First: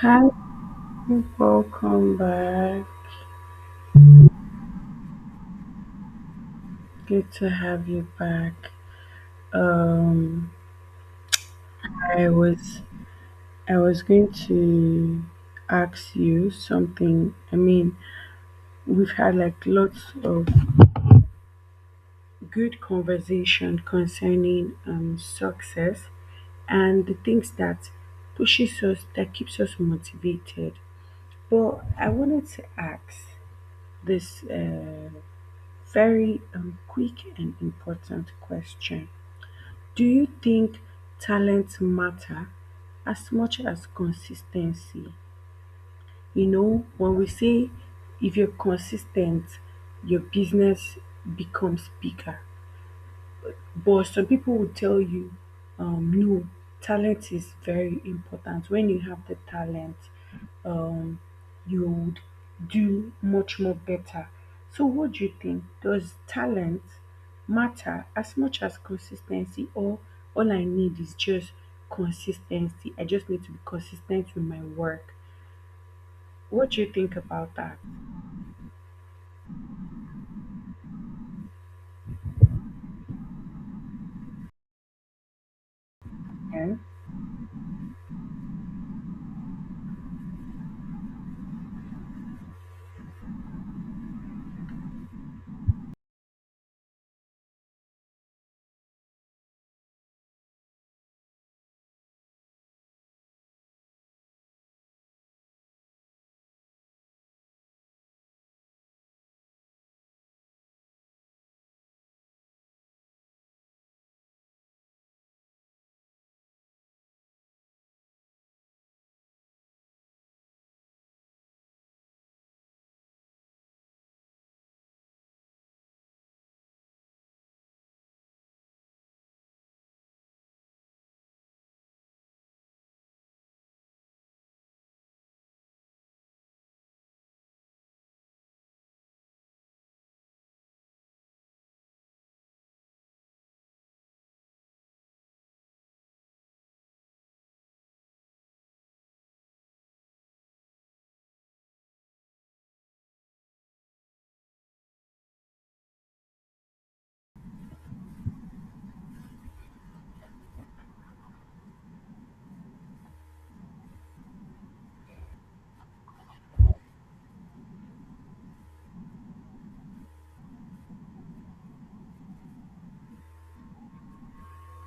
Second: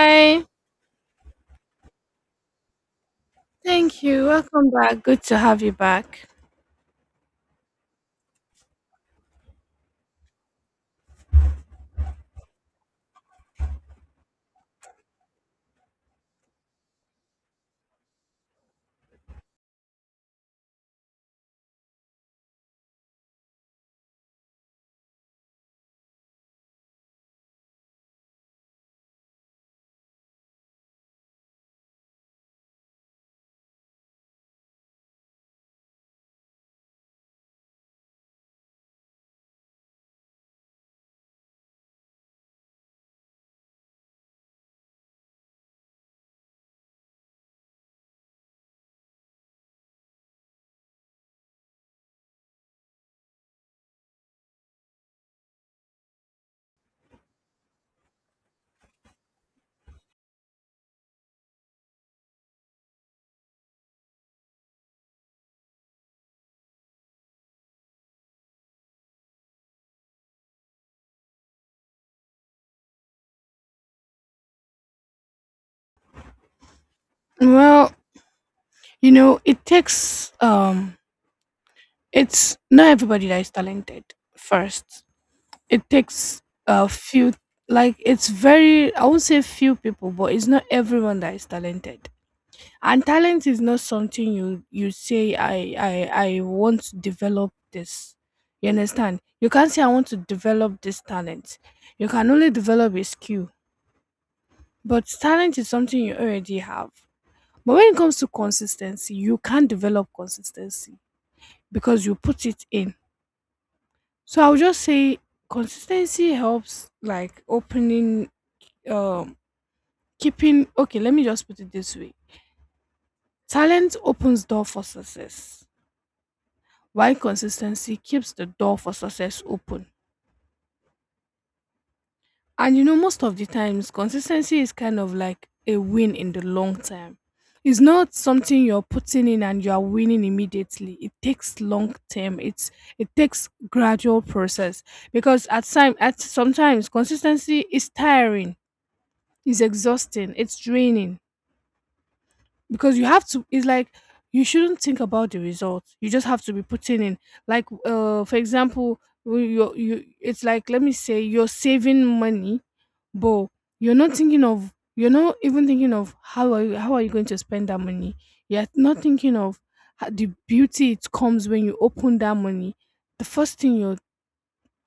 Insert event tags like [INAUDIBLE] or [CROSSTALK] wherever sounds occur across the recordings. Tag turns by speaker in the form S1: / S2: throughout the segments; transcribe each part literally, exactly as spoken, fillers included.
S1: Hi, welcome back.
S2: Thank you. Welcome back. Good to have you back.
S1: Good to have you back. Um, I was I was going to ask you something. I mean, we've had like lots of good conversation concerning um success and the things that pushes us that keeps us motivated. But I wanted to ask this uh, very um, quick and important question. Do you think talent matter as much as consistency? You know, when we say if you're consistent, your business becomes bigger. But some people will tell you, um, no, talent is very important. When you have the talent, um, you would do much more better. So, what do you think? Does talent matter as much as consistency, or all I need is just consistency? I just need to be consistent with my work. What do you think about that?
S2: Well, you know, it takes um it's not everybody that is talented first. It takes
S1: Yeah.
S2: a few, like it's very, I won't say few people, but it's not everyone that is talented. And talent is not something you you say I I I want to develop this. You understand? You can't say I want to develop this talent. You can only develop a skill. But talent is something you already have. But when it comes to consistency, you can develop consistency because you put it in. So I would just say consistency helps like opening um keeping, okay, let me just put it this way. Talent opens door for success, while consistency keeps the door for success open. And you know, most of the times, consistency is kind of like a win in the long term. It's not something you're putting in and you are winning immediately. It takes long term. It's it takes gradual process because at time at sometimes consistency is tiring, it's exhausting, it's draining because you have to. It's like you shouldn't think about the result. You just have to be putting in. Like uh, for example, you you it's like let me say you're saving money, but you're not thinking of, you're not even thinking of how are you, how are you going to spend that money. You're not thinking of ho- the beauty it comes when you open that money. The first thing you're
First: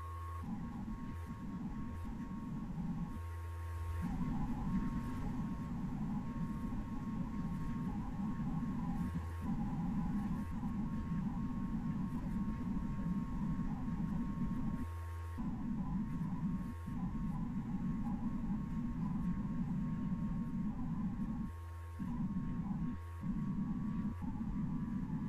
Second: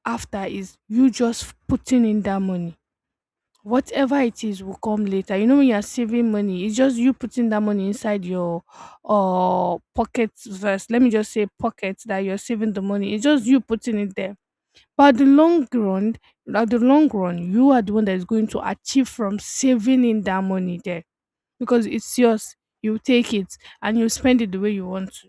S2: after is you just putting in that money. Whatever it is will come later. You know, when you're saving money, it's just you putting that money inside your uh pocket. First, let me just say pocket, that you're saving the money, it's just you putting it there. But the long run, at the long run, you are the one that is going to achieve from saving in that money there, because it's yours. You take it and you spend it the way you want to.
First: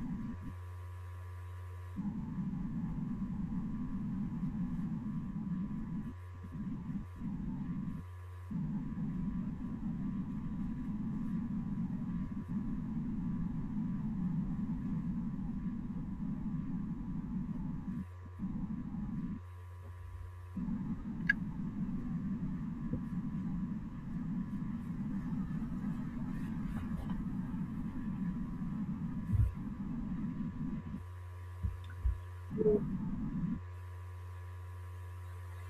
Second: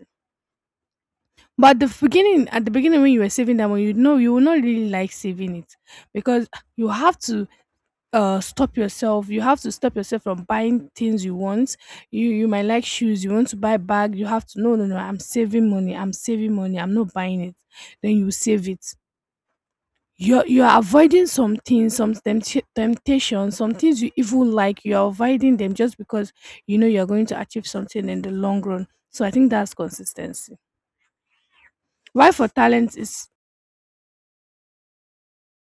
S2: But the beginning, at the beginning when you were saving that money, you know you will not really like saving it, because you have to uh stop yourself. You have to stop yourself from buying things you want. You you might like shoes. You want to buy bag. You have to no, no, no. I'm saving money. I'm saving money. I'm not buying it. Then you save it. You're you're avoiding some things, some tempt- temptations, some things you even like. You're avoiding them just because you know you're going to achieve something in the long run. So I think that's consistency. Why for talent is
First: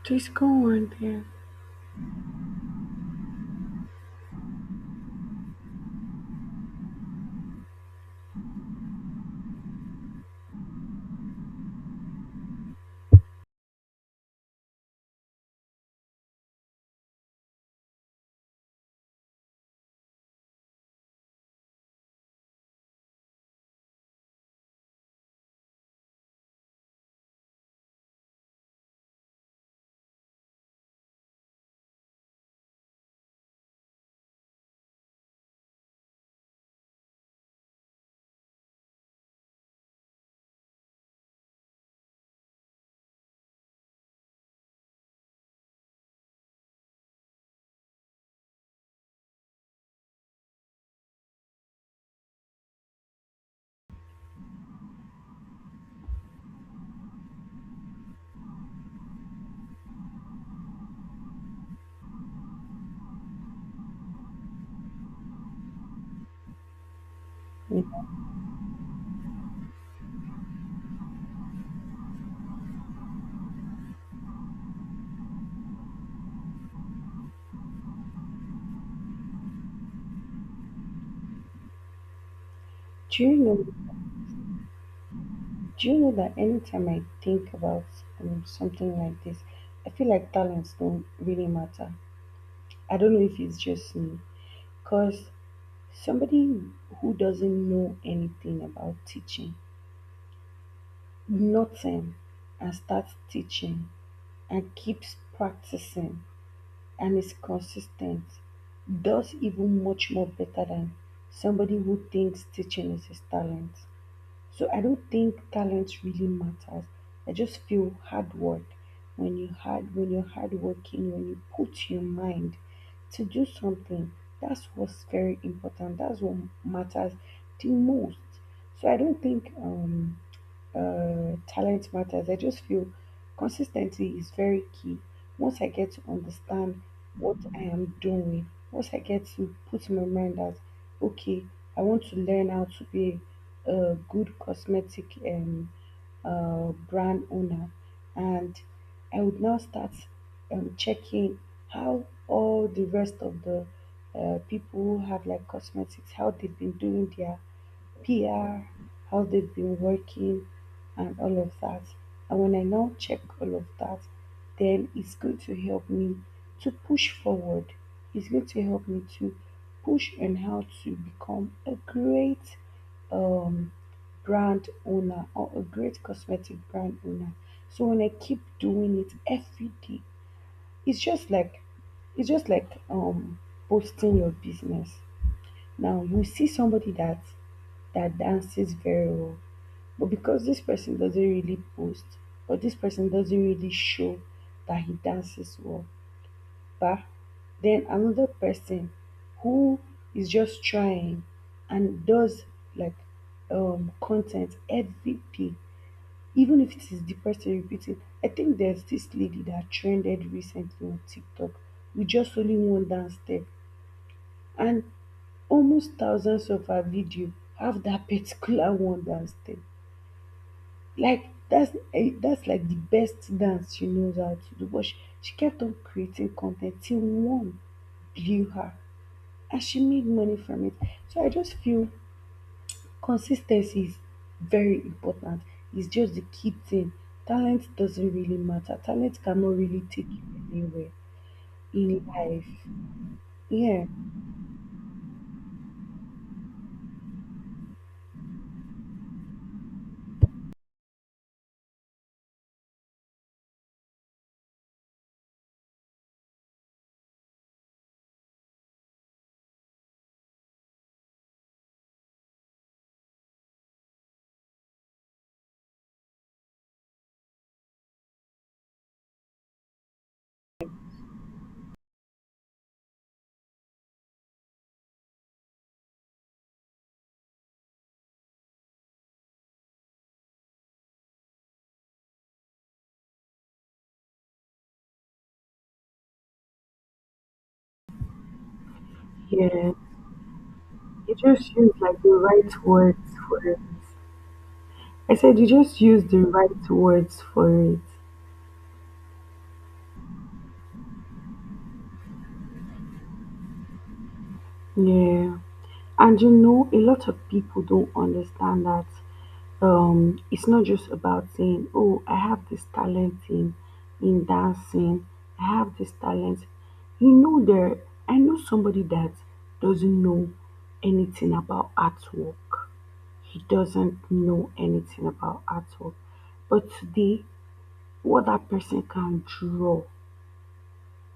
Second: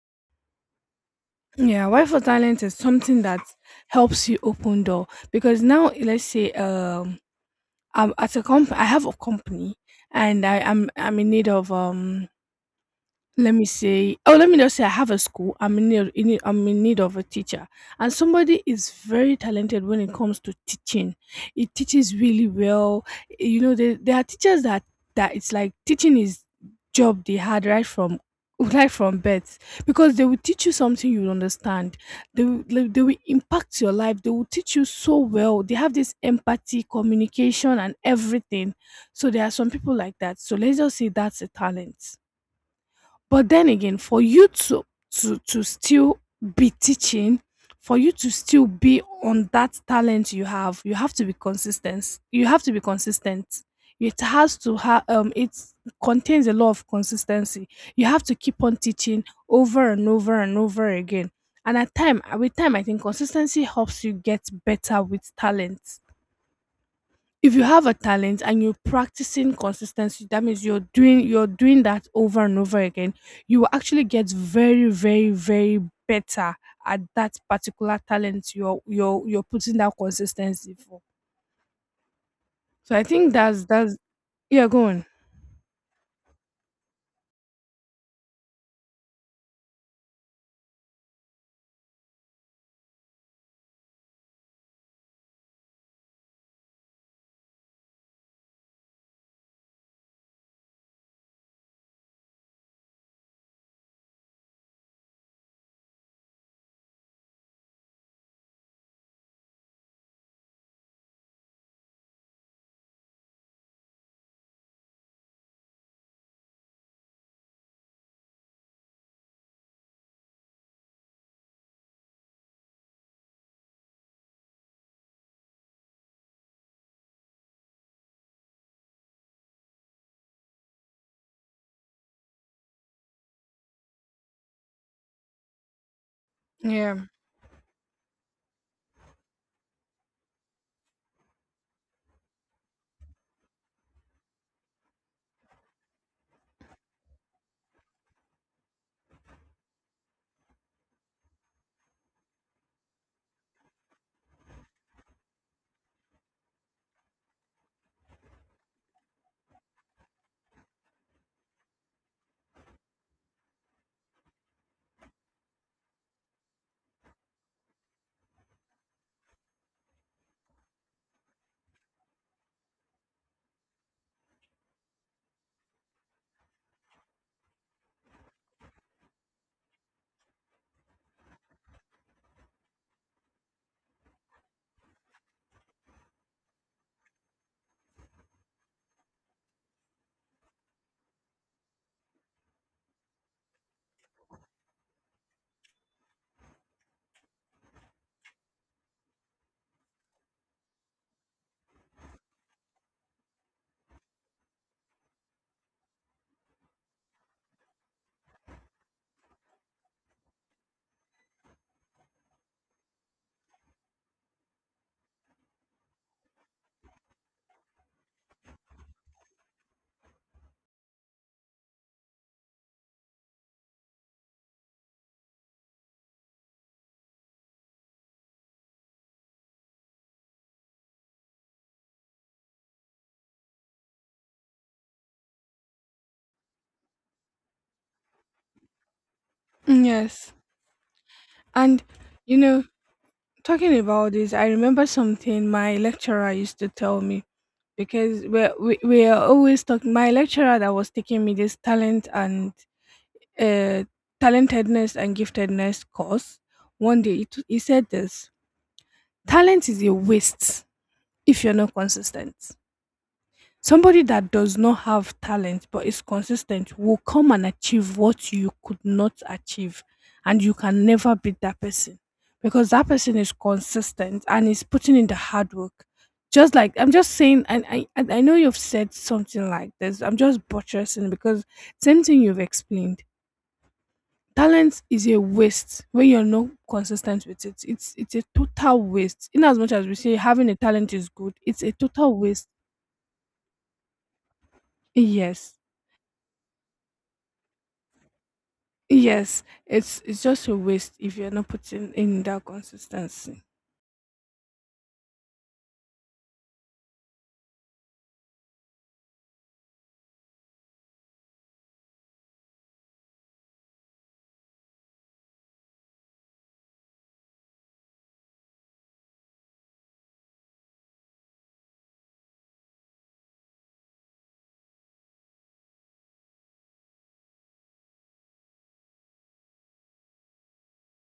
S1: Please go on there.
S2: Yeah, why for talent is something that helps you open door, because now let's say um I'm at a comp I have a company and I am I'm, I'm in need of um let me say, oh, let me just say I have a school. I'm in need in need I'm in need of a teacher, and somebody is very talented when it comes to teaching. It teaches really well. You know, there there are teachers that that it's like teaching is job they had right from [LAUGHS] right from birth, because they will teach you something you will understand. they will, they they will impact your life, they will teach you so well, they have this empathy, communication and everything. So there are some people like that, so let's just say that's a talent. But then again, for you to to to still be teaching, for you to still be on that talent you have, you have to be consistent. You have to be consistent. It has to have um it contains a lot of consistency. You have to keep on teaching over and over and over again. And at time with time, I think consistency helps you get better with talent. If you
S1: Yeah.
S2: have a talent and you're practicing consistency, that means you're doing you're doing that over and over again. You will actually get very, very, very better at that particular talent you're you're you're putting that consistency for. So I
S1: Do
S2: think
S1: you know
S2: that's that's yeah, go on.
S1: Do you know that anytime I think about um, something like this, I feel like talents don't really matter. I don't know if it's just me, because somebody who doesn't know anything about teaching, nothing, and starts teaching and keeps practicing and is consistent, does even much more better than somebody who thinks teaching is his talent. So I don't think talent really matters. I just feel hard work when you hard when you're hard working, when you put your mind to do something, that's what's very important. That's what matters the most. So I don't think um uh, talent matters. I just feel consistency is very key. Once I get to understand
S2: Yeah.
S1: what I am doing, once I get to put in my mind that, okay, I want to learn how to be a good cosmetic um, uh, brand owner, and I would now start um, checking how all the rest of the uh, people who have like cosmetics, how they've been doing their P R, how they've been working, and all of that. And when I now check all of that, then it's going to help me to push forward. It's going to help me to push on how to become a great um, brand owner or a great cosmetic brand owner. So when I keep doing it every day, it's just like it's just like um posting your business. Now you see somebody that that dances very well. But because this person doesn't really post, or this person doesn't really show that he dances well, but then another person who is just trying and does like um content every day, even if it is the person repeating. I think there's this lady that trended recently on TikTok with just only one dance step, and almost thousands of her video have that particular [LAUGHS] one dance step. Like that's eh, that's like the best dance she knows how to do, but she, she kept on creating content till one blew her and she made money from it. So I just feel consistency is very important. It's just the key thing. Talent doesn't really matter. Talent cannot really
S2: Mm,
S1: take you
S2: yes,
S1: anywhere
S2: and
S1: in
S2: you
S1: life.
S2: know, talking
S1: Yeah.
S2: about this, I remember something my lecturer used to tell me, because we're, we, we are always talking, my lecturer that was taking me this talent and uh, talentedness and giftedness course, one day it, he said this: talent is a waste if you're not consistent. Somebody that does not have talent but is consistent will come and achieve what you could not achieve, and you can never beat that person, because that person is consistent and is putting in the hard work. Just like I'm just saying, and i and i know you've said something like this, I'm just buttressing because same thing you've explained. Talent is a waste when you're not consistent with it. It's it's a total waste. In as
S1: Yeah,
S2: much as we say having a talent is
S1: you
S2: good,
S1: just
S2: it's
S1: use
S2: a
S1: like the
S2: total waste.
S1: right words for it. I said you
S2: Yes.
S1: just use the right words for it.
S2: Yes. It's it's just a waste if you're not putting in that consistency.
S1: Yeah. And you know, a lot of people don't understand that, um, it's not just about saying, "Oh, I have this talent in in dancing. I have this talent." You know, there. I know somebody that doesn't know anything about artwork. He doesn't know anything about artwork, but today, what that person can draw.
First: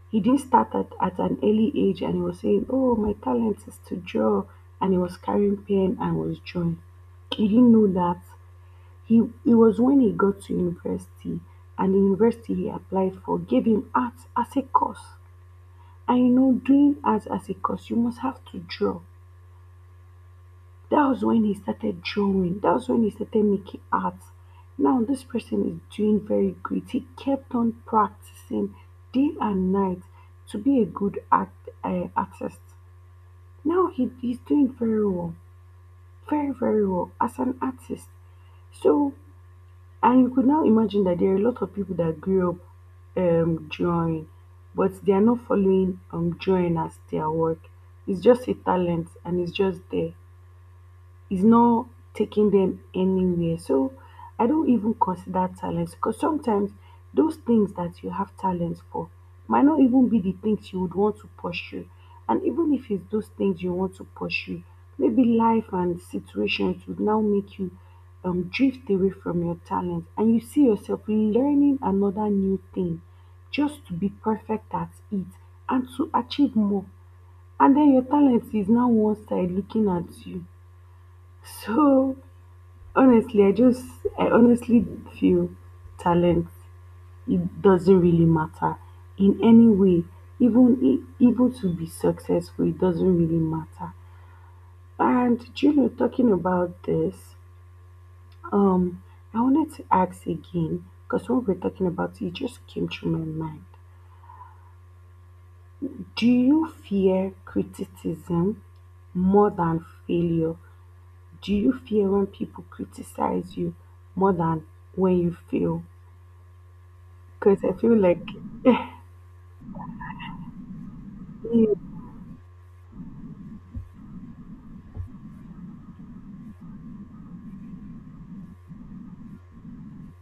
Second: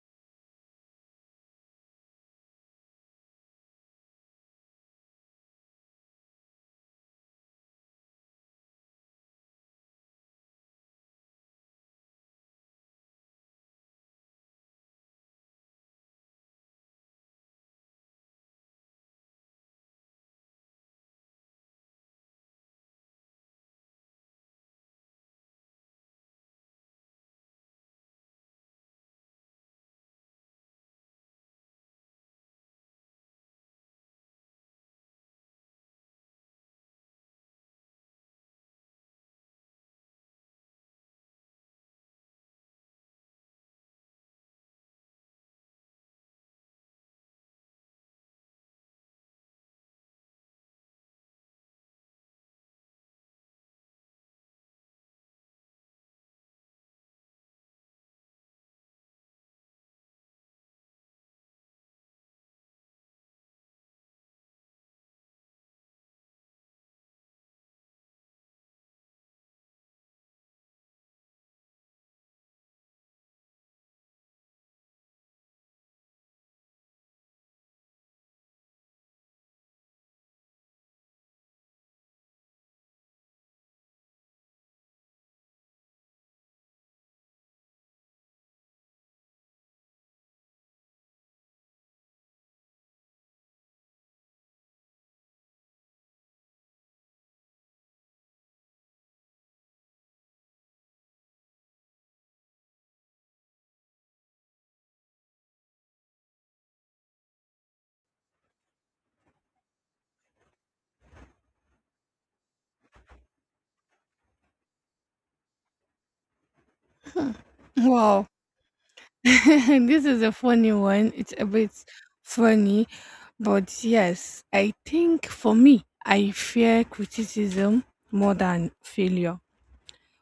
S1: He didn't start at, at an early age and he was saying, "Oh, my talent is to draw." And he was carrying pen and was drawing. He didn't know that. He, it was when he got to university and the university he applied for gave him art as a course. And you know, doing art as a course, you must have to draw. That was when he started drawing. That was when he started making art. Now this person is doing very great. He kept on practicing day and night to be a good act, uh, artist. Now he, he's doing very well, very very well as an artist. So, and you could now imagine that there are a lot of people that grew up um drawing, but they are not following um drawing as their work. It's just a talent and it's just there, is not taking them anywhere. So I don't even consider talents because sometimes those things that you have talents for might not even be the things you would want to pursue. And even if it's those things you want to pursue, maybe life and situations would now make you um, drift away from your talent and you see yourself learning another new thing just to be perfect at it and to achieve more. And then your talent is now one side looking at you. So honestly, i just I honestly feel talent, it doesn't really matter in any way, even i- even to be successful it doesn't really matter. And do you know, talking about this, um I wanted to ask again, because when we're talking about it, it just came to my mind. Do you fear criticism more than failure? Do you fear when people criticize you more than when you fail? Because I feel like.
S2: Wow. [LAUGHS] This is a funny one. It's a bit
S1: Mm.
S2: funny. But yes, I think for me, I fear criticism more than failure.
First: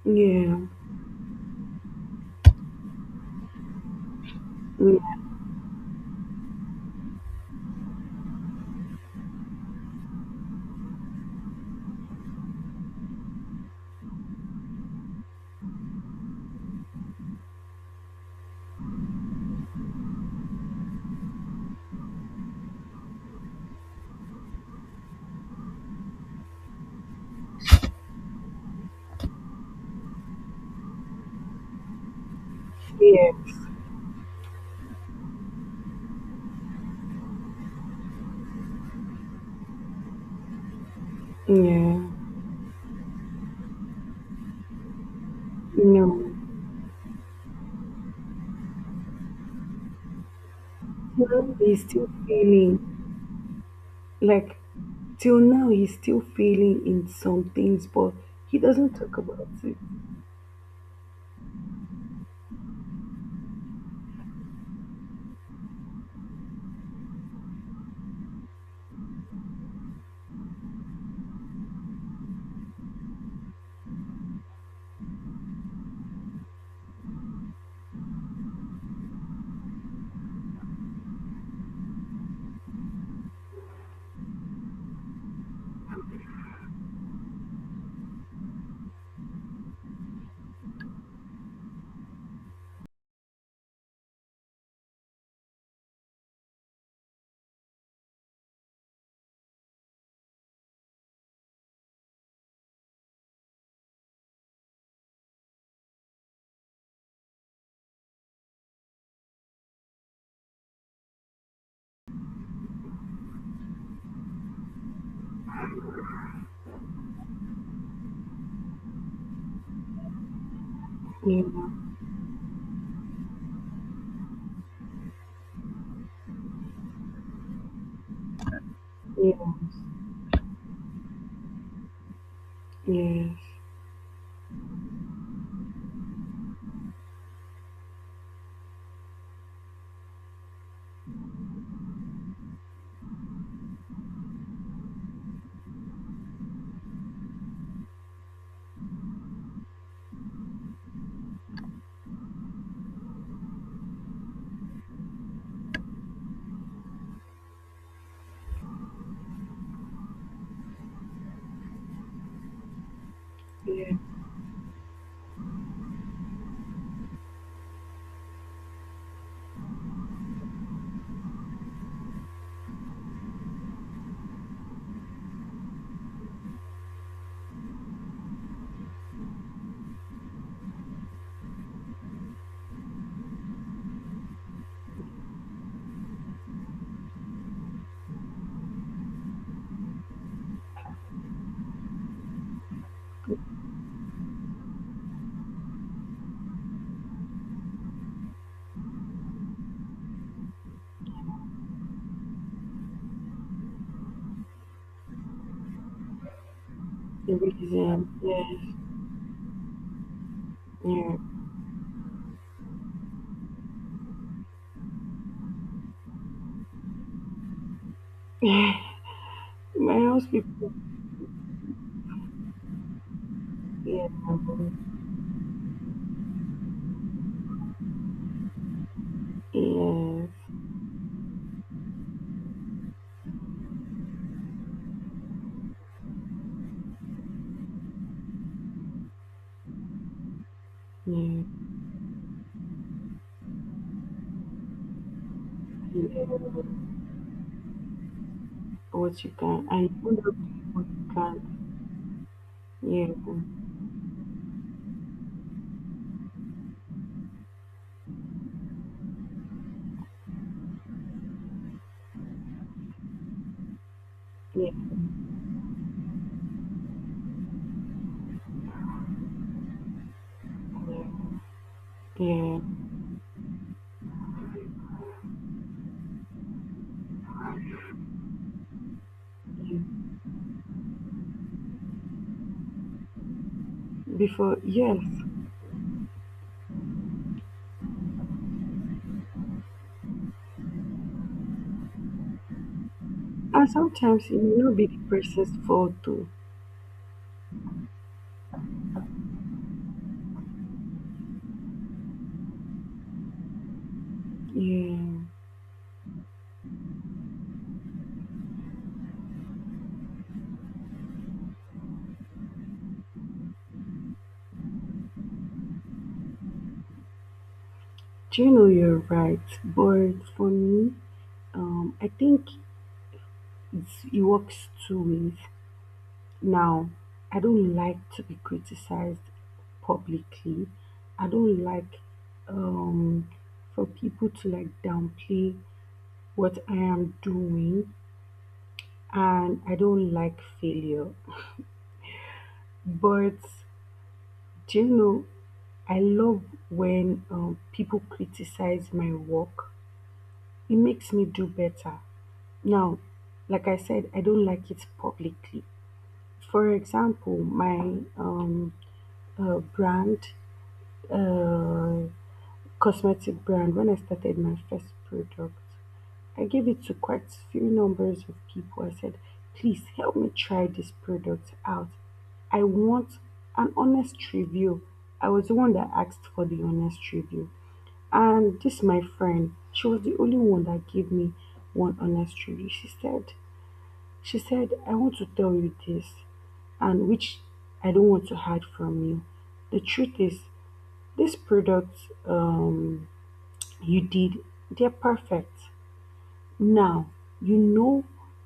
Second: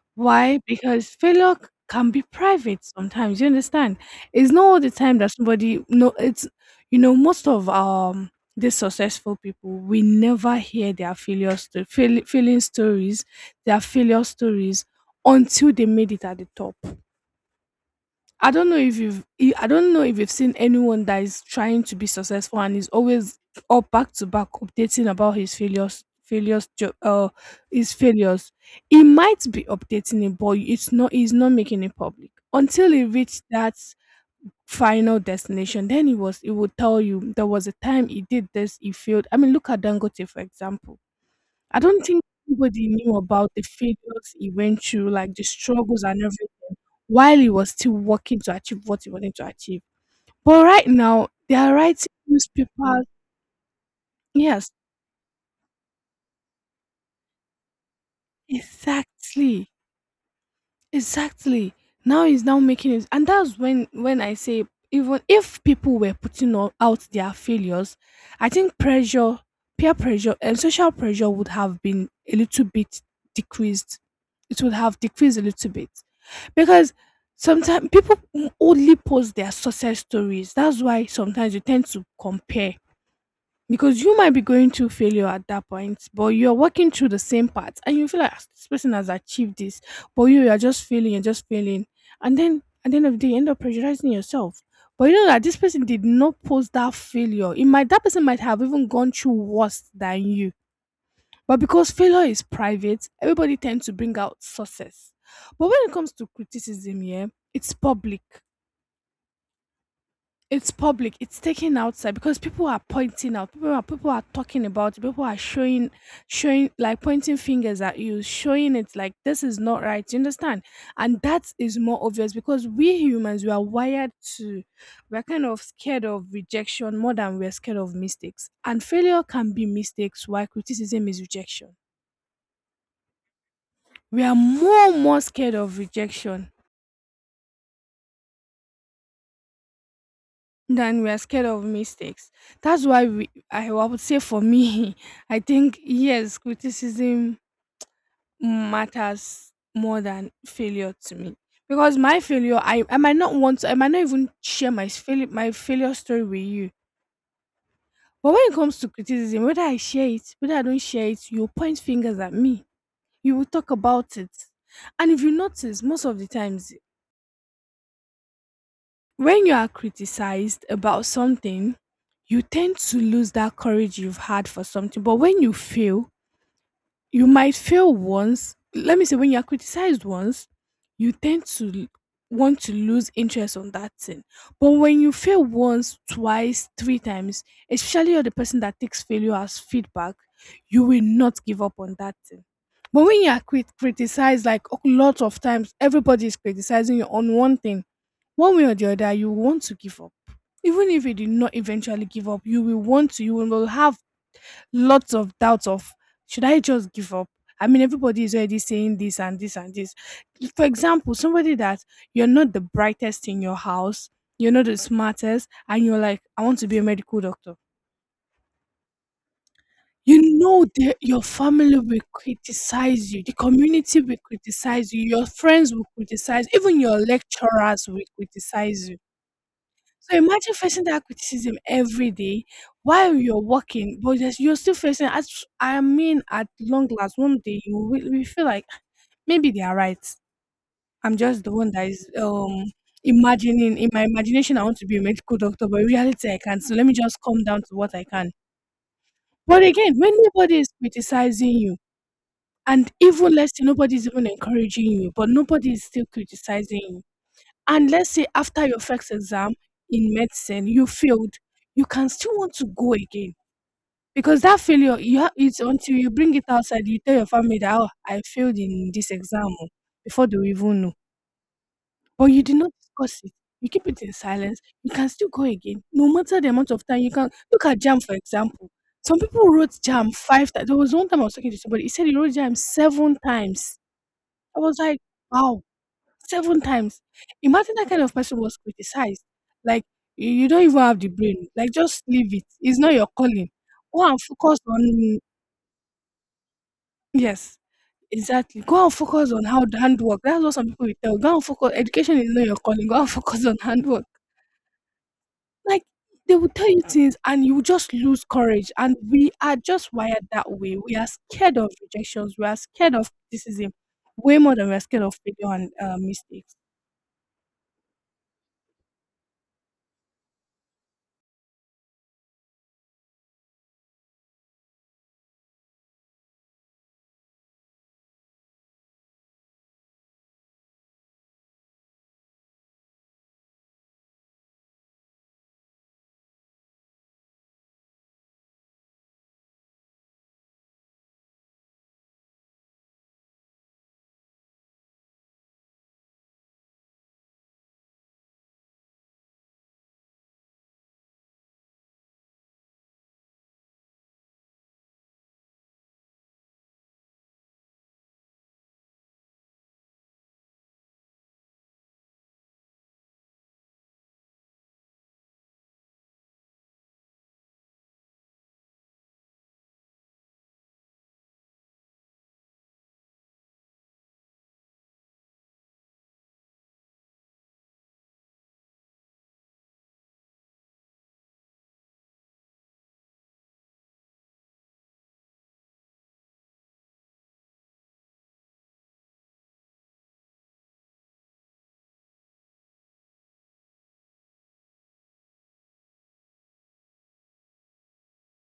S1: Yeah,
S2: Why? Because failure c- can be private sometimes. You understand? It's not all the time
S1: yeah,
S2: that somebody no. It's you know, most of um these successful people, we never hear their failure sto- fail, failing stories, their failure stories, until they made it at the top. I don't know if you've I I don't know if you've seen anyone that is trying to be successful and is always up back to back updating about his failures failures jo- uh his failures. He might be updating it, but it's not, he's not making it public. Until he reached
S1: yes,
S2: that final destination, then he was he would tell you there was a time he did this, he failed. I mean, look at Dangote for example. I
S1: yeah,
S2: don't think anybody knew about the failures he went through, like the struggles and
S1: no.
S2: everything, while he was still working to achieve what he wanted to achieve. But right now,
S1: Now
S2: they are
S1: he's
S2: writing
S1: still feeling
S2: newspapers.
S1: like,
S2: Yes,
S1: till now he's still feeling in some things, but he doesn't talk about
S2: exactly,
S1: it.
S2: exactly. Now he's now making it, and that's when when I say, even if people were putting o- out their failures, I think pressure, peer pressure, and social pressure would have been a little bit decreased. It would have decreased a little bit, because sometimes people only post their success stories. That's why sometimes you tend to compare. Because you might be going through failure at that point, but you're working through the same path and you feel like, "Ah, this person has achieved this, but you you are just failing and just failing." And then at the end of the day, you end up pressurizing yourself. But you know that this person did not post that failure. It might That person might have even gone through worse than you. But because failure is private, everybody tends to bring out success. But when it comes to criticism, yeah, it's public. It's public. It's taken outside because people are pointing out. People are people are talking about it. People are showing, showing like pointing fingers at you, showing it like this is not right. You understand? And
S1: Yeah.
S2: that is more obvious because we humans, we are wired to, we're kind of scared of rejection more than we're scared of mistakes. And failure
S1: Yeah.
S2: can be mistakes, while criticism is rejection.
S1: Yes,
S2: We are more more scared of rejection then we are scared of mistakes. That's why we, I would say for me, [LAUGHS] I think yes, criticism matters more than failure to me. Because my failure, I, I might not want to, I might not even share my failure, my failure story with you. But when it comes to criticism, whether I share it, whether I don't share it, you will point fingers at me. You will talk
S1: yeah,
S2: about it. And if you notice, most of the times, when you are criticized about something, you tend to lose that courage you've had for something. But when you fail, you might fail once. Let me say, when you are criticized once, you tend to l- want to lose interest on that thing. But when you fail once, twice, three times, especially you're the person that takes failure as feedback, you will not give up on that thing. But when you are crit- criticized, like a lot of times, everybody is criticizing you on one thing one way or the other, you want to give up. Even if you did not eventually give up, you will want to, you will have lots of doubts of, should I just give up?
S1: the
S2: I mean,
S1: reason,
S2: everybody is already
S1: yes,
S2: saying this and this and this. For
S1: yeah.
S2: example,
S1: [LAUGHS]
S2: somebody that you're not the brightest in your house, you're not the smartest, and you're like, I want to be a medical doctor.
S1: [SIGHS] My house
S2: You know
S1: people,
S2: that your family will criticize you, the community
S1: yeah,
S2: will criticize you, your friends will criticize, even your lecturers will criticize you.
S1: yes,
S2: So imagine
S1: yeah,
S2: facing that criticism every day while you're working, but there's- you're still facing. At, I mean, at long last, one day you will we feel like maybe they are right. I'm just the
S1: yeah.
S2: one that is um imagining in my imagination I want to be a medical doctor, but in reality I can't. So let me just come down to what I can.
S1: What you
S2: But
S1: can, I
S2: again, when
S1: wonder if
S2: nobody is
S1: you
S2: criticizing
S1: can,
S2: you, and
S1: yeah,
S2: even less nobody is even encouraging you, but nobody is still criticizing you, and let's say after your first exam in medicine, you failed, you can still want to go again because that
S1: yeah,
S2: failure, you ha- it's until you bring it outside, you tell your family that, oh, I failed in this exam oh, before they will even know. But you did
S1: yeah,
S2: not discuss it. You keep it in silence. You can still go again, no matter the amount of time you can. Look at jam, for example. Some people
S1: yeah.
S2: wrote jam five times. There was one time I was talking to somebody. He said he wrote jam seven times.
S1: Before,
S2: I was
S1: yes.
S2: like, wow, seven times. Imagine that kind of person was criticized. Like, you you don't even have the brain. Like, just leave it. It's not your calling.
S1: And
S2: Go and
S1: sometimes it may
S2: focus
S1: not be the
S2: on,
S1: person's fault though.
S2: yes, exactly. Go and focus on how the handwork. That's what some people will tell. Go and focus. Education is not your calling. Go and [LAUGHS] focus on handwork.
S1: Yeah.
S2: Like, they will tell you things and you just lose courage. And we are just wired that way. We are scared of rejections. We are scared of criticism way more than we are scared of failure and uh, mistakes.
S1: Do you know you're right? But for me, um, I think it's, it works two ways. Now, I don't like to be criticized publicly. I don't like um, for people to like downplay what I am doing, and I don't like failure. But do you know, I love when um, people criticize my work. It makes me do better. Now, like I said, I don't like it publicly. For example, my um, uh, brand, uh, cosmetic brand, when I started my first product, I gave it to quite few numbers of people. I said, please help me try this product out. I want an honest review. I was the one that asked for the honest review. And this my friend, she was the only one that gave me one honest review. She said, she said, I want to tell you this, and which I don't want to hide from you. The truth is, this product, um, you did, they're perfect. Now, you know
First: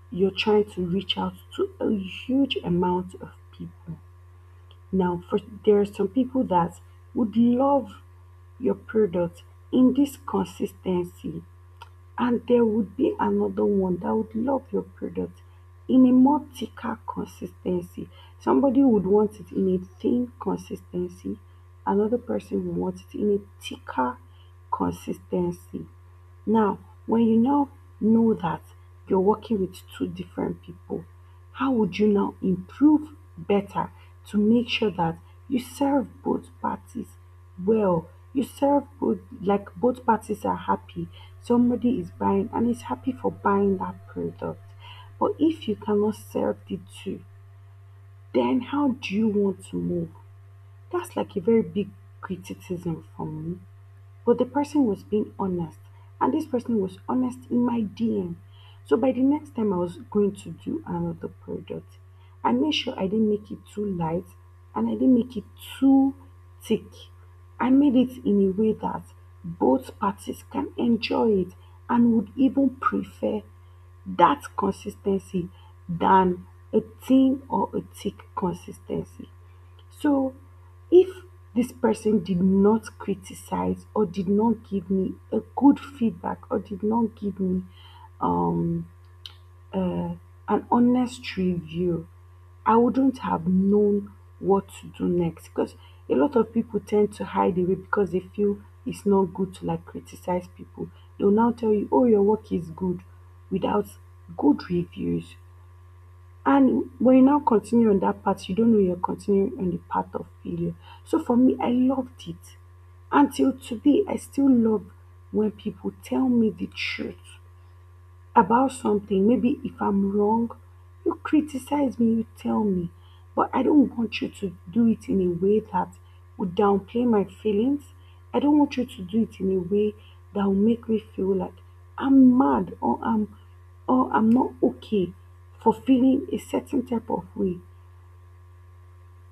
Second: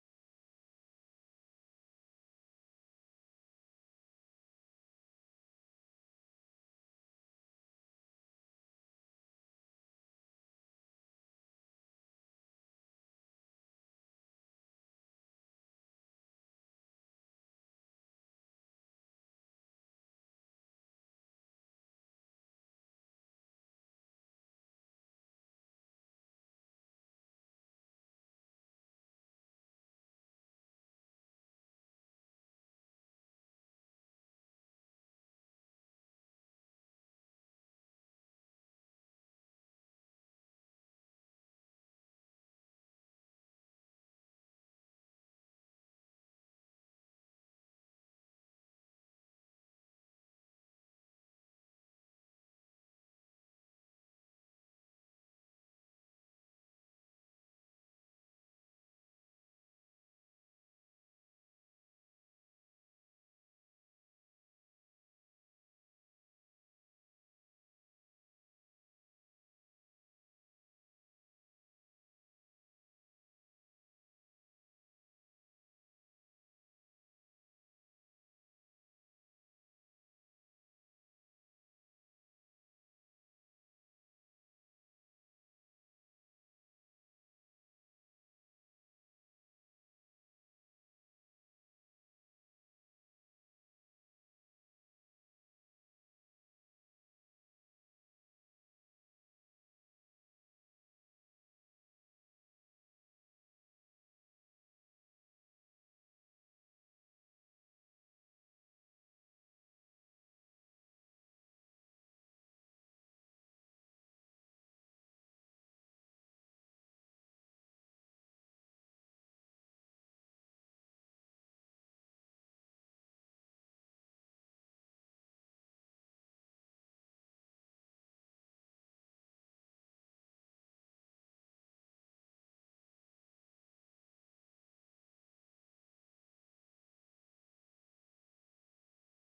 S1: you're trying to reach out to a huge amount of people. Now, for there are some people that would love your product in this consistency, and there would be another one that would love your product in a more thicker consistency. Somebody would want it in a thin consistency, another person would want it in a thicker consistency. Now, when you now know that you're working with two different people, how would you now improve better to make sure that you serve both parties well? You serve both, like both parties are happy. Somebody is buying and is happy for buying that product. But if you cannot serve the two, then how do you want to move? That's like a very big criticism from me. But the person was being honest, and this person was honest in my D M. So by the next time I was going to do another product, I made sure I didn't make it too light and I didn't make it too thick. I made it in a way that both parties can enjoy it and would even prefer that consistency than a thin or a thick consistency. So if this person did not criticize or did not give me a good feedback or did not give me um, uh, an honest review, I wouldn't have known what to do next, because a lot of people tend to hide away because they feel it's not good to like criticize people. They'll now tell you, oh, your work is good without good reviews, and when you now continue on that path, you don't know you're continuing on the path of failure. So for me, I loved it. Until today, I still love when people tell me the truth about something. Maybe if I'm wrong, you criticize me, you tell me. But I don't want you to do it in a way that would downplay my feelings. I don't want you to do it in a way that will make me feel like I'm mad or I'm or I'm not okay for feeling a certain type of way.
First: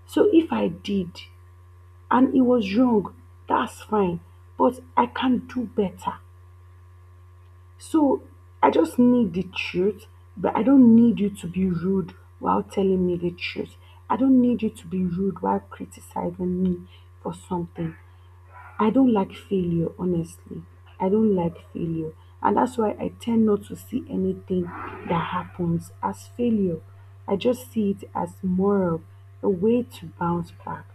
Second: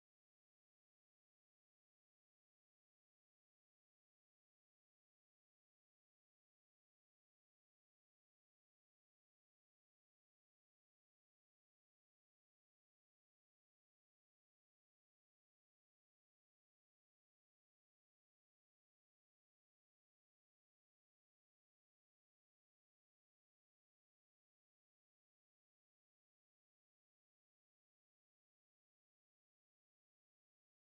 S1: So if I did and it was wrong, that's fine. But I can do better. So I just need the truth, but I don't need you to be rude while telling me the truth. I don't need you to be rude while criticizing me for something. I don't like failure, honestly. I don't like failure. And that's why I tend not to see anything that happens as failure. I just see it as more of a way to bounce back.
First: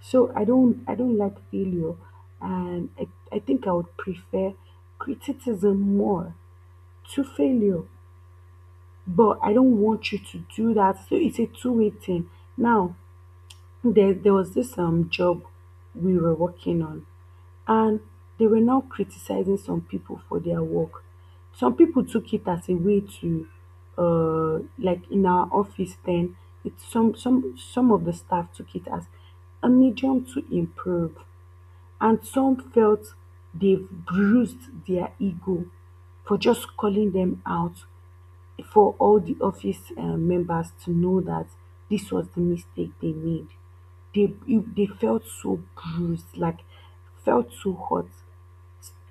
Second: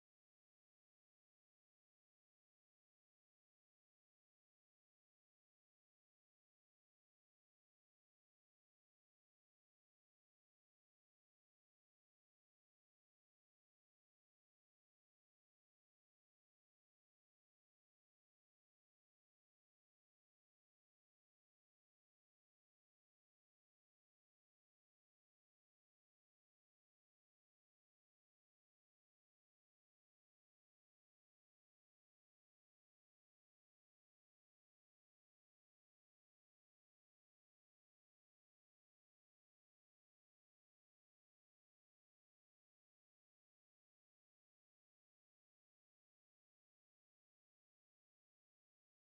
S1: So I don't I don't like failure and I, I think I would prefer criticism more to failure, but I don't want you to do that, so it's a two-way thing. Now there, there was this um job we were working on, and they were now criticizing some people for their work. Some people took it as a way to, uh like in our office then. It some some some of the staff took it as a medium to improve, and some felt they've bruised their ego for just calling them out for all the office um, members to know that this was the mistake they made. They you- they felt so bruised, like felt so hot.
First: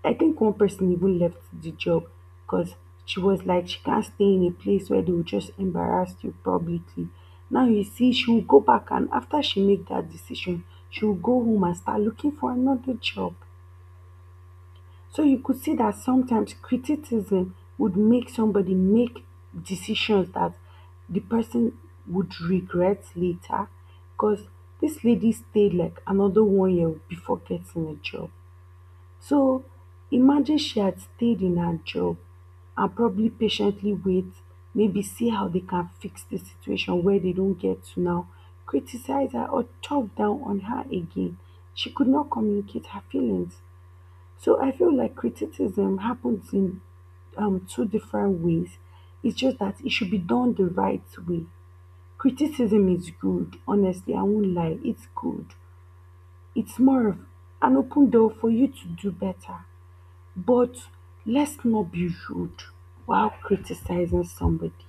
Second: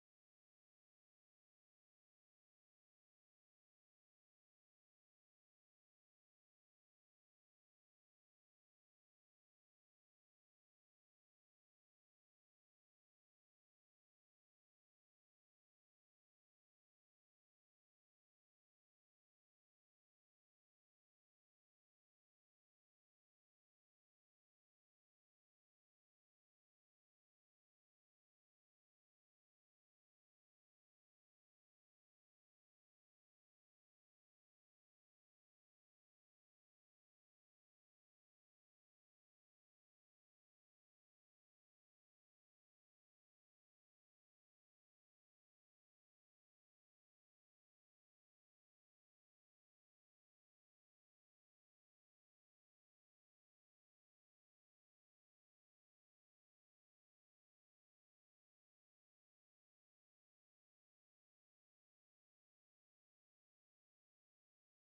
S1: I think one person even left the job because she was like she can't stay in a place where they will just embarrass you publicly. Now you see, she will go back, and after she make that decision, she will go home and start looking for another job. So you could see that sometimes criticism would make somebody make decisions that the person would regret later, because this lady stayed like another one year before getting a job. So imagine she had stayed in her job and probably patiently wait, maybe see how they can fix the situation where they don't get to now criticize her or talk down on her again. She could not communicate her feelings. So I feel like criticism happens in, um, two different ways. It's just that it should be done the right way. Criticism is good, honestly, I won't lie, it's good. It's more of an open door for you to do better. But let's not be rude while criticizing somebody.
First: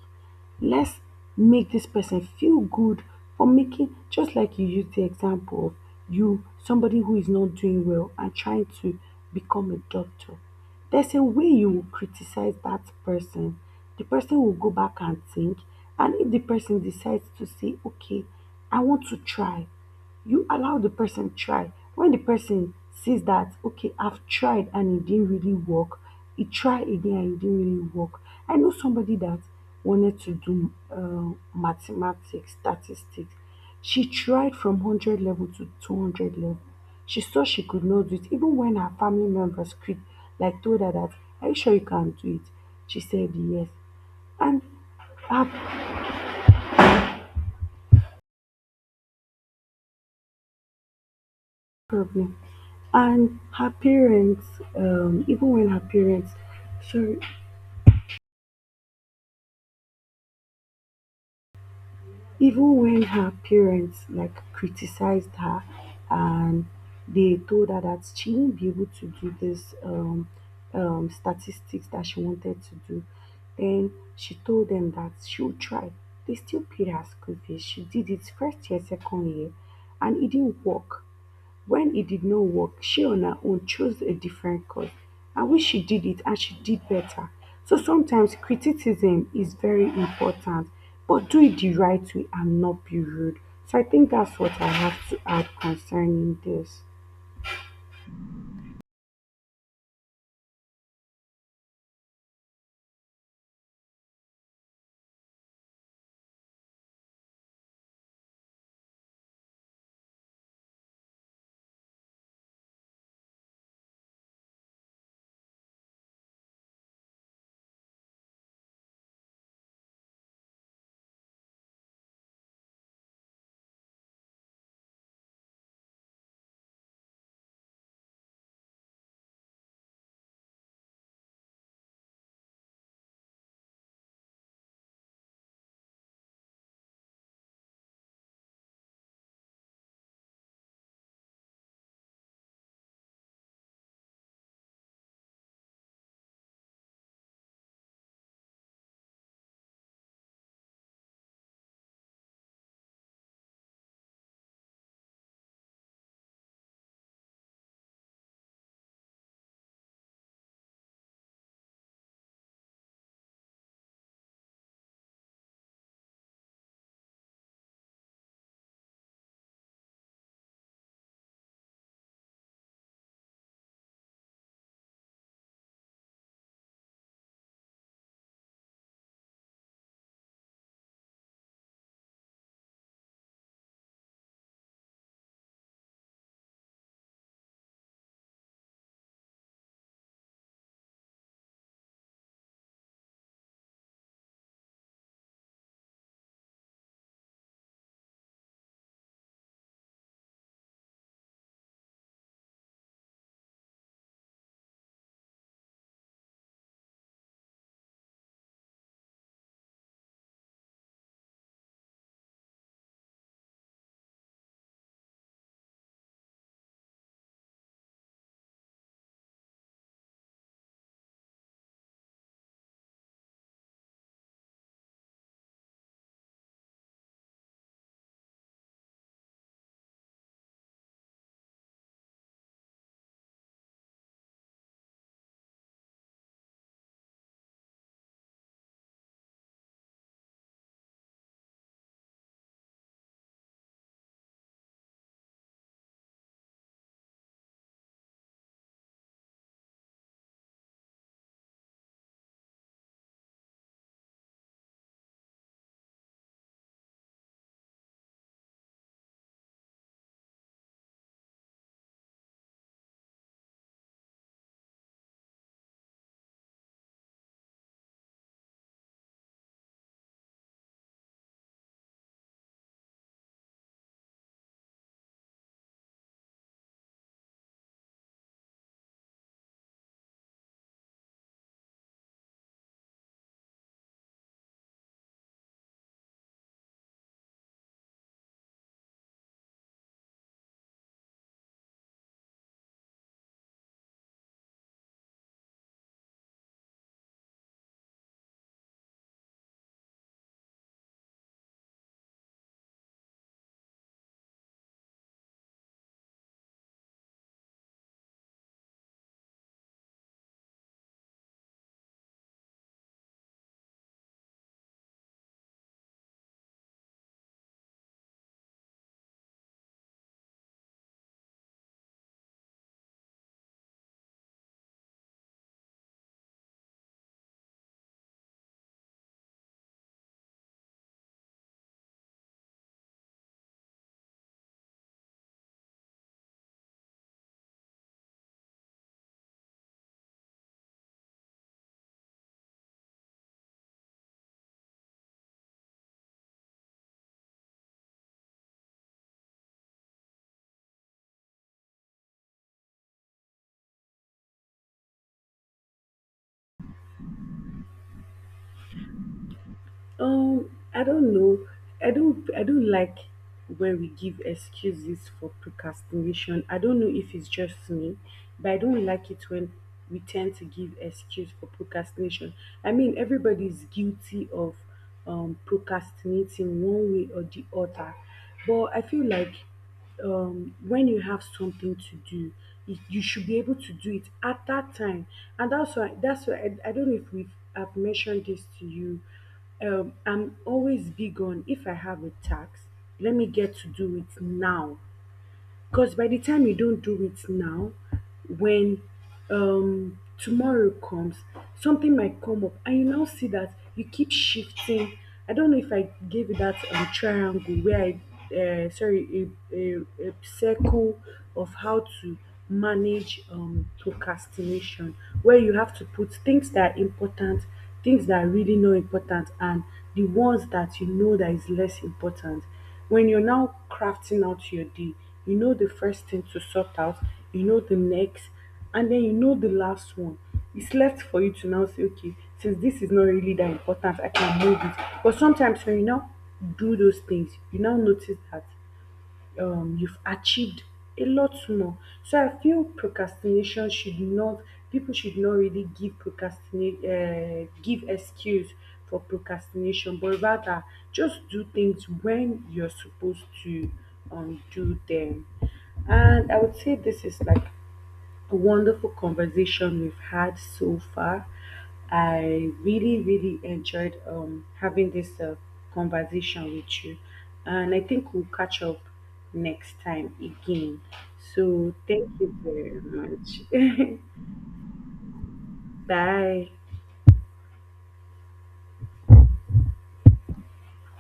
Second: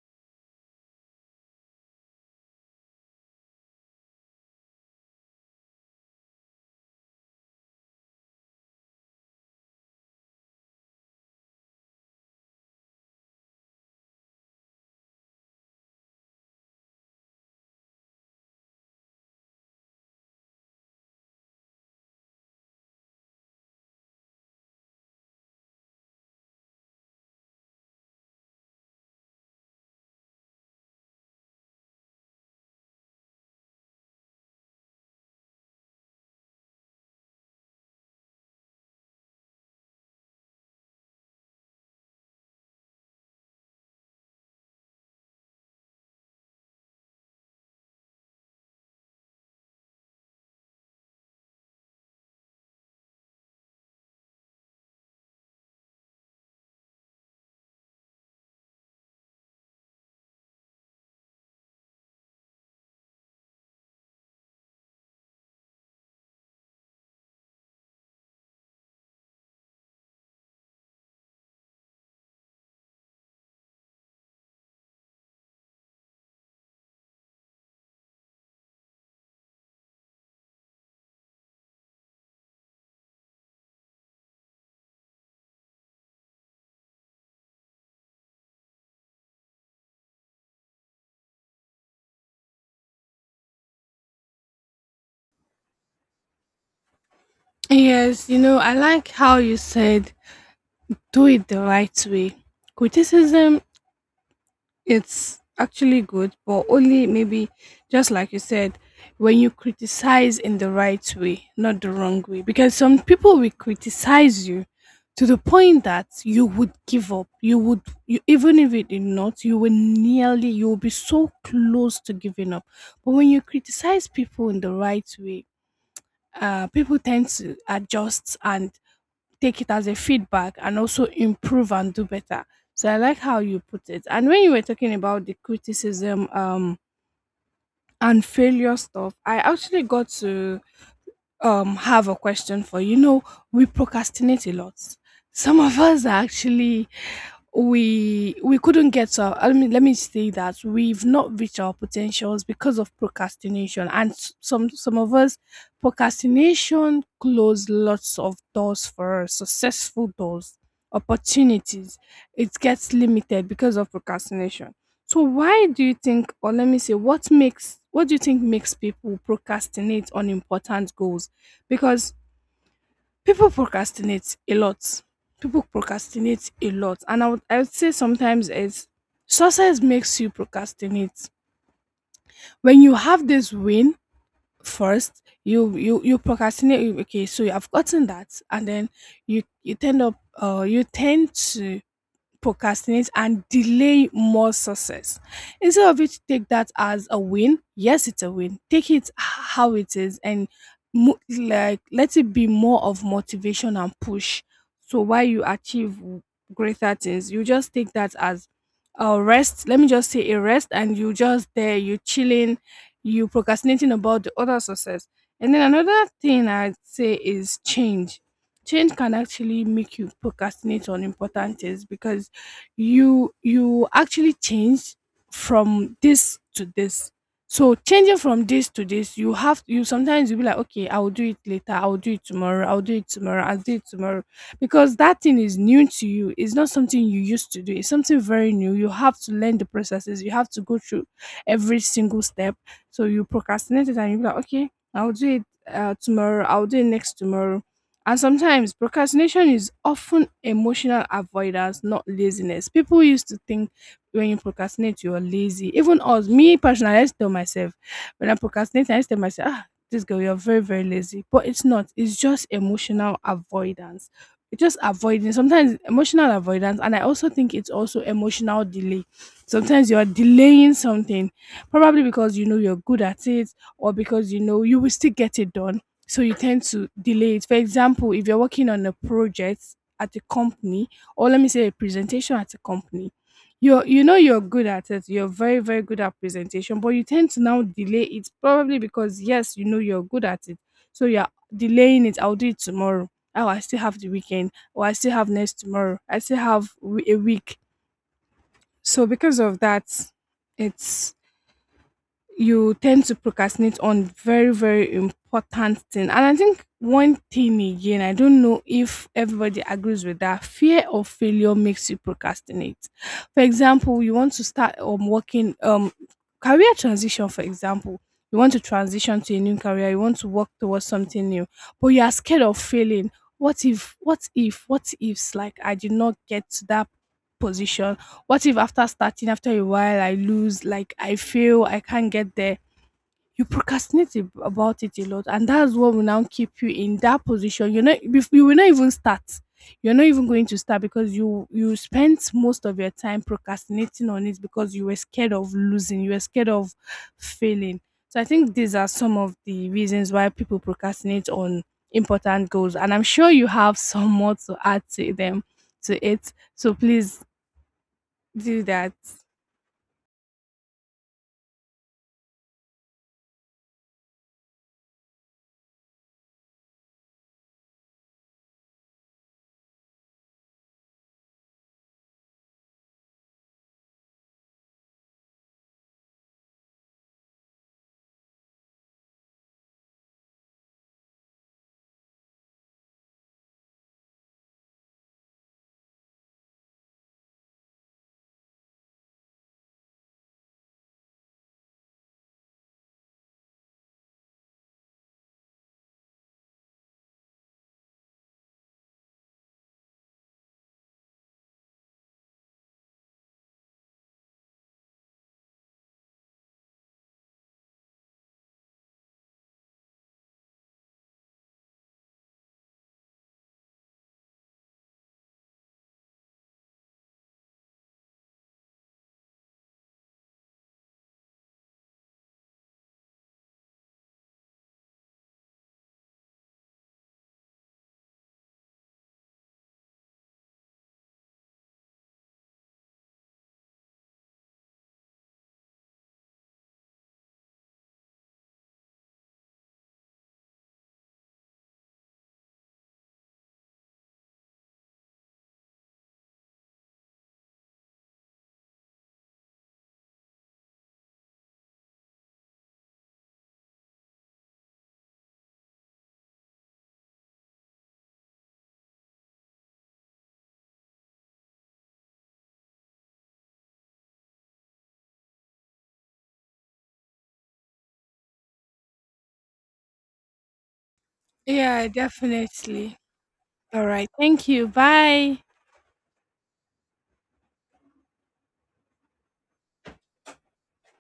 S1: Let's make this person feel good for making, just like you used the example of you somebody who is not doing well and trying to become a doctor. There's a way you will criticize that person, the person will go back and think, and if the person decides to say okay, I want to try, you allow the person try. When the person sees that okay, I've tried and it didn't really work, he tried again and it didn't really work. I know somebody that wanted to do uh, mathematics statistics. She tried from one hundred level to two hundred level. She saw she could not do it, even when her family members could, like told her that, are you sure you can do it? She said yes. And her problem and her parents, um even when her parents, sorry, even when her parents like criticized her and they told her that she won't be able to do this um um statistics that she wanted to do, then she told them that she'll try. They still paid her school fees, she did it first year, second year, and it didn't work. When it did not work, she on her own chose a different course. I wish she did it and she did better. So sometimes criticism is very important, but do it the right way and not be rude. So I think that's what I have to add concerning this.
S2: Yes, you know, I like how you said do it the right way. Criticism, it's actually good, but only maybe just like you said, when you criticize in the right way, not the wrong way. Because some people will criticize you to the point that you would give up. You would you Even if it did not, you will nearly you will be so close to giving up. But when you criticize people in the right way, uh, people tend to adjust and take it as a feedback and also improve and do better. So I like how you put it. And when you were talking about the criticism um and failure stuff, I actually got to um have a question for you. You know, we procrastinate a lot. Some of us are actually we we couldn't get to our, I mean let me say that we've not reached our potentials because of procrastination, and s- some some of us, procrastination closed lots of doors for us, successful doors, opportunities, it gets limited because of procrastination. So why do you think, or let me say, what makes what do you think makes people procrastinate on important goals? Because people procrastinate a lot. People procrastinate a lot, and I would I would say sometimes it's success makes you procrastinate. When you have this win first, you you you procrastinate. you- Okay, so you have gotten that, and then you you tend up uh you tend to procrastinate and delay more success. Instead of you to take that as a win, yes, it's a win. Take it how it is and mo- like let it be more of motivation and push. So while you achieve greater things, you just take that as a rest. Let me just say a rest, and you just there, you chilling, you procrastinating about the other success. And then another thing I'd say is change change can actually make you procrastinate on important things because you you actually change from this to this. So changing from this to this, you have you sometimes you'll be like, okay, I'll do it later, I'll do it tomorrow, I'll do it tomorrow, I'll do it tomorrow, because that thing is new to you. It's not something you used to do. It's something very new. You have to learn the processes, you have to go through every single step. So you procrastinate it and you be like, okay, I'll do it uh, tomorrow, I'll do it next tomorrow. And sometimes procrastination is often emotional avoidance, not laziness. People used to think when you procrastinate, you're lazy. Even us, me personally, I used to tell myself, when I procrastinate, I used to tell myself, ah, this girl, you're very, very lazy. But it's not. It's just emotional avoidance. It's just avoiding. Sometimes it's emotional avoidance. And I also think it's also emotional delay. Sometimes you're delaying something, probably because you know you're good at it, or because you know you will still get it done, so you tend to delay it. For example, if you're working on a project at a company, or let me say a presentation at a company, you are you know you're good at it. You're very, very good at presentation, but you tend to now delay it probably because, yes, you know you're good at it, so you're delaying it. I'll do it tomorrow. Oh, I still have the weekend, or I still have next tomorrow. I still have w- a week. So because of that, it's you tend to procrastinate on very, very important thing. And I think one thing again, I don't know if everybody agrees with that, fear of failure makes you procrastinate. For example, you want to start um working, um career transition, for example. You want to transition to a new career, you want to work towards something new, but you are scared of failing. What if what if What ifs, like, I did not get to that position. What if after starting, after a while, I lose, like I fail, I can't get there? You procrastinate ab- about it a lot, and that's what will now keep you in that position. You're not, bef- you will not even start. You're not even going to start because you you spent most of your time procrastinating on it because you were scared of losing, you were scared of failing. So I think these are some of the reasons why people procrastinate on important goals, and I'm sure you have some more to add to them to it. So please do that.
S1: Um, I don't know. I don't I don't like when we give excuses for procrastination. I don't know if it's just me, but I don't like it when we tend to give excuse for procrastination. I mean, everybody is guilty of um procrastinating one way or the other. But I feel like, um, when you have something to do it, you should be able to do it at that time. And that's why that's why i, I don't know if we've I've mentioned this to you. um, I'm always big on if I have a tax, let me get to do it now, because by the time you don't do it now, when, um, tomorrow comes, something might come up, and you now see that you keep shifting. I don't know if I gave you that um, triangle where I, uh, sorry, a, a, a circle of how to manage um, procrastination, where you have to put things that are important, things that are really not important, and the ones that you know that is less important. When you're now crafting out your day, you know the first thing to sort out, you know the next, and then you know the last one. It's left for you to now say, okay, since this is not really that important, I can move it. But sometimes when you now do those things, you now notice that, um, you've achieved a lot more. So I feel procrastination should not, people should not really give procrastinate uh, give excuse for procrastination, but rather just do things when you're supposed to, um, do them. And I would say this is like a wonderful conversation we've had so far. I really, really enjoyed um, having this uh, conversation with you, and I think we'll catch up next time again. So,
S2: Yeah,
S1: thank you very
S2: definitely.
S1: much.
S2: All right. Thank you. Bye.
S1: [LAUGHS] Bye.